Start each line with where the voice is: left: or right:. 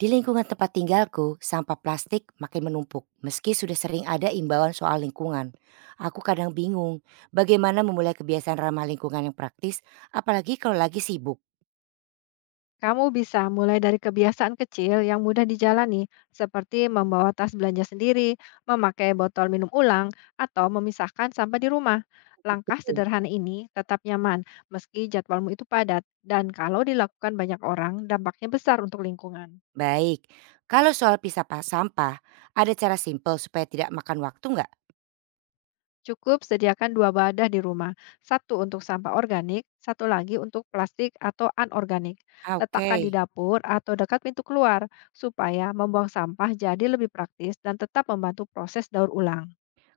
right: Di lingkungan tempat tinggalku, sampah plastik makin menumpuk. Meski sudah sering ada imbauan soal lingkungan, aku kadang bingung bagaimana memulai kebiasaan ramah lingkungan yang praktis, apalagi kalau lagi sibuk.
left: Kamu bisa mulai dari kebiasaan kecil yang mudah dijalani, seperti membawa tas belanja sendiri, memakai botol minum ulang, atau memisahkan sampah di rumah. Langkah
right: Hmm.
left: sederhana ini tetap nyaman, meski jadwalmu itu padat, dan kalau dilakukan banyak orang, dampaknya besar untuk lingkungan.
right: Baik, kalau soal sampah, ada cara simpel supaya tidak makan waktu nggak?
left: Cukup sediakan dua wadah di rumah, satu untuk sampah organik, satu lagi untuk plastik atau anorganik.
right: Ah,
left: Letakkan di
right: oke.
left: dapur atau dekat pintu keluar supaya membuang sampah jadi lebih praktis dan tetap membantu proses daur ulang.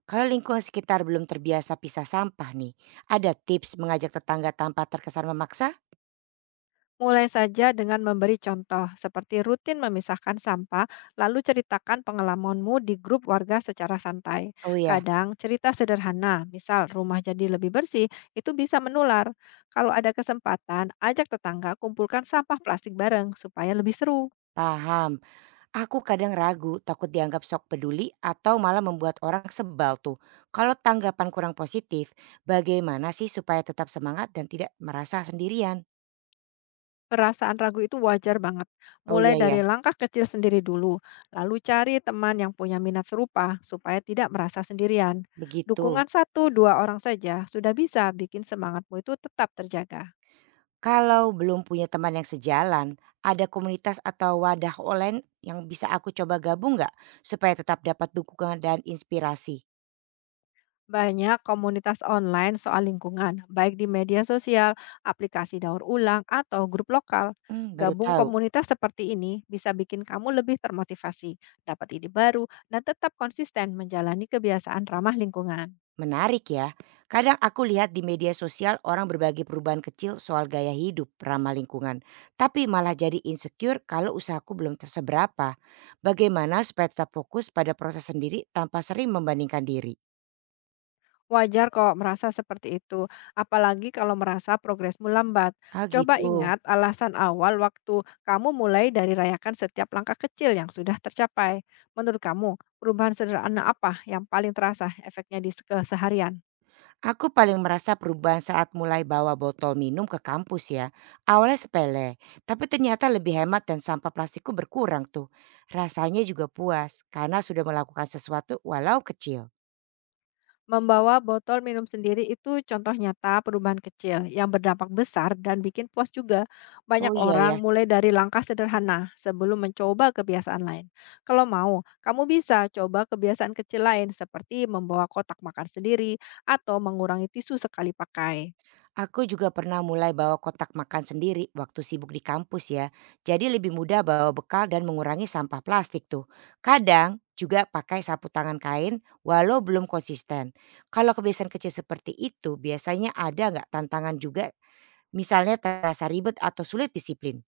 right: Kalau lingkungan sekitar belum terbiasa pisah sampah nih, ada tips mengajak tetangga tanpa terkesan memaksa?
left: Mulai saja dengan memberi contoh, seperti rutin memisahkan sampah, lalu ceritakan pengalamanmu di grup warga secara santai.
right: Oh ya,
left: Kadang cerita sederhana, misal rumah jadi lebih bersih, itu bisa menular. Kalau ada kesempatan, ajak tetangga kumpulkan sampah plastik bareng supaya lebih seru.
right: paham. Aku kadang ragu, takut dianggap sok peduli atau malah membuat orang sebal tuh. Kalau tanggapan kurang positif, bagaimana sih supaya tetap semangat dan tidak merasa sendirian?
left: Perasaan ragu itu wajar banget.
right: Oh
left: Mulai
right: iya ya,
left: dari langkah kecil sendiri dulu, lalu cari teman yang punya minat serupa supaya tidak merasa sendirian.
right: begitu.
left: Dukungan satu dua orang saja sudah bisa bikin semangatmu itu tetap terjaga.
right: Kalau belum punya teman yang sejalan, ada komunitas atau wadah online yang bisa aku coba gabung nggak supaya tetap dapat dukungan dan inspirasi?
left: Banyak komunitas online soal lingkungan, baik di media sosial, aplikasi daur ulang, atau grup lokal.
right: Hmm, baru
left: Gabung
right: tahu.
left: komunitas seperti ini bisa bikin kamu lebih termotivasi, dapat ide baru, dan tetap konsisten menjalani kebiasaan ramah lingkungan.
right: Menarik ya. Kadang aku lihat di media sosial orang berbagi perubahan kecil soal gaya hidup ramah lingkungan. Tapi malah jadi insecure kalau usahaku belum terseberapa. Bagaimana supaya tetap fokus pada proses sendiri tanpa sering membandingkan diri?
left: Wajar kok merasa seperti itu, apalagi kalau merasa progresmu lambat.
right: Ah
left: Coba
right: gitu.
left: ingat alasan awal waktu kamu mulai dari rayakan setiap langkah kecil yang sudah tercapai. Menurut kamu, perubahan sederhana apa yang paling terasa efeknya di keseharian?
right: Aku paling merasa perubahan saat mulai bawa botol minum ke kampus ya. Awalnya sepele, tapi ternyata lebih hemat dan sampah plastikku berkurang tuh. Rasanya juga puas karena sudah melakukan sesuatu walau kecil.
left: Membawa botol minum sendiri itu contoh nyata perubahan kecil yang berdampak besar dan bikin puas juga. Banyak
right: Oh iya
left: orang
right: ya.
left: mulai dari langkah sederhana sebelum mencoba kebiasaan lain. Kalau mau, kamu bisa coba kebiasaan kecil lain seperti membawa kotak makan sendiri atau mengurangi tisu sekali pakai.
right: Aku juga pernah mulai bawa kotak makan sendiri waktu sibuk di kampus ya. Jadi lebih mudah bawa bekal dan mengurangi sampah plastik tuh. Kadang juga pakai sapu tangan kain walau belum konsisten. Kalau kebiasaan kecil seperti itu biasanya ada nggak tantangan juga, misalnya terasa ribet atau sulit disiplin?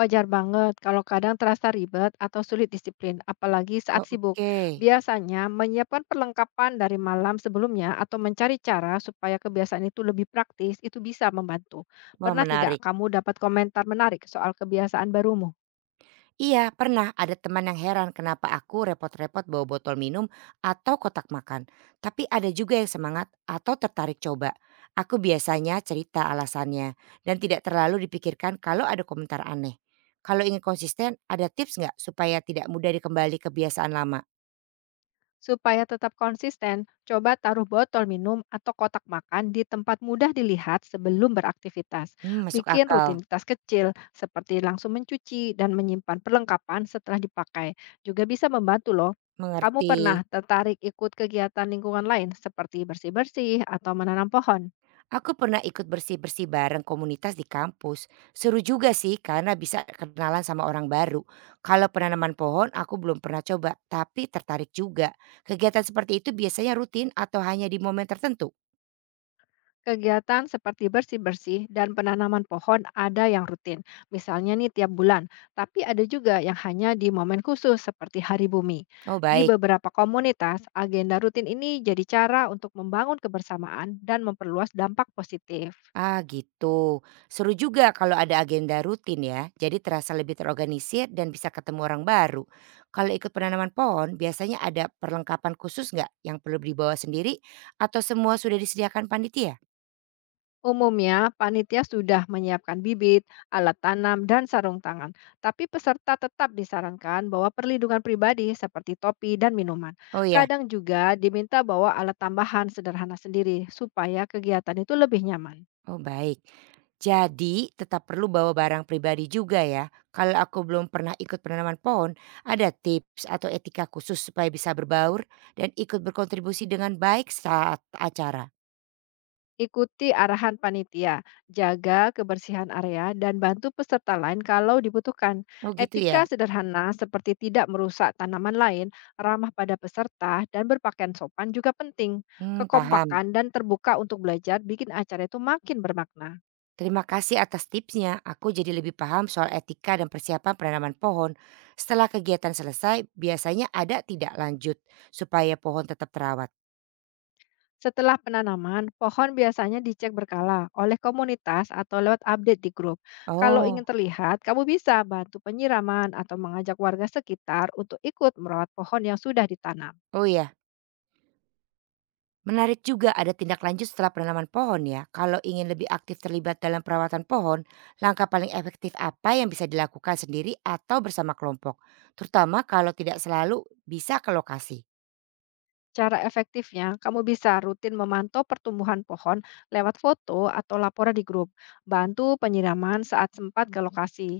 left: Wajar banget kalau kadang terasa ribet atau sulit disiplin, apalagi saat
right: Oh,
left: sibuk.
right: oke.
left: Biasanya menyiapkan perlengkapan dari malam sebelumnya atau mencari cara supaya kebiasaan itu lebih praktis itu bisa membantu.
right: Wah
left: Pernah tidak
right: menarik.
left: kamu dapat komentar menarik soal kebiasaan barumu?
right: Iya, pernah ada teman yang heran kenapa aku repot-repot bawa botol minum atau kotak makan. Tapi ada juga yang semangat atau tertarik coba. Aku biasanya cerita alasannya dan tidak terlalu dipikirkan kalau ada komentar aneh. Kalau ingin konsisten, ada tips nggak supaya tidak mudah dikembali kebiasaan lama?
left: Supaya tetap konsisten, coba taruh botol minum atau kotak makan di tempat mudah dilihat sebelum beraktivitas.
right: Hmm, masuk
left: Bikin
right: akal.
left: rutinitas kecil seperti langsung mencuci dan menyimpan perlengkapan setelah dipakai. Juga bisa membantu loh. Kamu
right: Mengerti.
left: pernah tertarik ikut kegiatan lingkungan lain seperti bersih-bersih atau menanam pohon?
right: Aku pernah ikut bersih-bersih bareng komunitas di kampus. Seru juga sih karena bisa kenalan sama orang baru. Kalau penanaman pohon aku belum pernah coba tapi tertarik juga. Kegiatan seperti itu biasanya rutin atau hanya di momen tertentu?
left: Kegiatan seperti bersih-bersih dan penanaman pohon ada yang rutin, misalnya nih tiap bulan, tapi ada juga yang hanya di momen khusus seperti Hari Bumi.
right: Oh
left: Di
right: baik.
left: beberapa komunitas, agenda rutin ini jadi cara untuk membangun kebersamaan dan memperluas dampak positif.
right: Ah gitu. Seru juga kalau ada agenda rutin ya. Jadi terasa lebih terorganisir dan bisa ketemu orang baru. Kalau ikut penanaman pohon biasanya ada perlengkapan khusus nggak yang perlu dibawa sendiri atau semua sudah disediakan panitia?
left: Umumnya, panitia sudah menyiapkan bibit, alat tanam, dan sarung tangan. Tapi peserta tetap disarankan bahwa perlindungan pribadi seperti topi dan minuman.
right: Oh ya.
left: Kadang juga diminta bawa alat tambahan sederhana sendiri supaya kegiatan itu lebih nyaman.
right: Oh baik. Jadi tetap perlu bawa barang pribadi juga ya. Kalau aku belum pernah ikut penanaman pohon, ada tips atau etika khusus supaya bisa berbaur dan ikut berkontribusi dengan baik saat acara?
left: Ikuti arahan panitia, jaga kebersihan area, dan bantu peserta lain kalau dibutuhkan.
right: Oh gitu ya?
left: Etika sederhana seperti tidak merusak tanaman lain, ramah pada peserta, dan berpakaian sopan juga penting.
right: Hmm, paham.
left: Kekompakan dan terbuka untuk belajar bikin acara itu makin bermakna.
right: Terima kasih atas tipsnya. Aku jadi lebih paham soal etika dan persiapan penanaman pohon. Setelah kegiatan selesai, biasanya ada tidak lanjut supaya pohon tetap terawat.
left: Setelah penanaman, pohon biasanya dicek berkala oleh komunitas atau lewat update di grup. Kalau
right: Oh,
left: ingin terlihat, kamu bisa bantu penyiraman atau mengajak warga sekitar untuk ikut merawat pohon yang sudah ditanam.
right: oh ya. Menarik juga ada tindak lanjut setelah penanaman pohon ya. Kalau ingin lebih aktif terlibat dalam perawatan pohon, langkah paling efektif apa yang bisa dilakukan sendiri atau bersama kelompok? Terutama kalau tidak selalu bisa ke lokasi.
left: Cara efektifnya, kamu bisa rutin memantau pertumbuhan pohon lewat foto atau laporan di grup, bantu penyiraman saat sempat ke lokasi,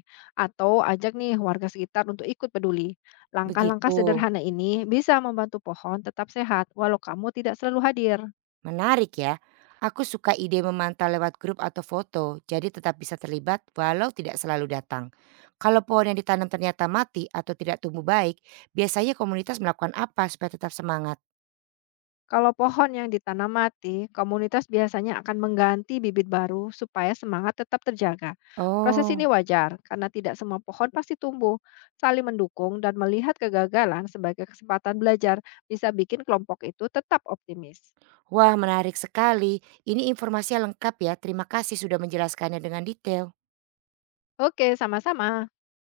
left: atau ajak nih warga sekitar untuk ikut peduli. Langkah-langkah
right: Begitu.
left: sederhana ini bisa membantu pohon tetap sehat walau kamu tidak selalu hadir.
right: Menarik ya. Aku suka ide memantau lewat grup atau foto, jadi tetap bisa terlibat walau tidak selalu datang. Kalau pohon yang ditanam ternyata mati atau tidak tumbuh baik, biasanya komunitas melakukan apa supaya tetap semangat?
left: Kalau pohon yang ditanam mati, komunitas biasanya akan mengganti bibit baru supaya semangat tetap terjaga. Proses ini
right: Oh,
left: wajar karena tidak semua pohon pasti tumbuh. Saling mendukung dan melihat kegagalan sebagai kesempatan belajar bisa bikin kelompok itu tetap optimis.
right: wah menarik sekali, ini informasinya lengkap ya, terima kasih sudah menjelaskannya dengan detail.
left: Oke, sama-sama.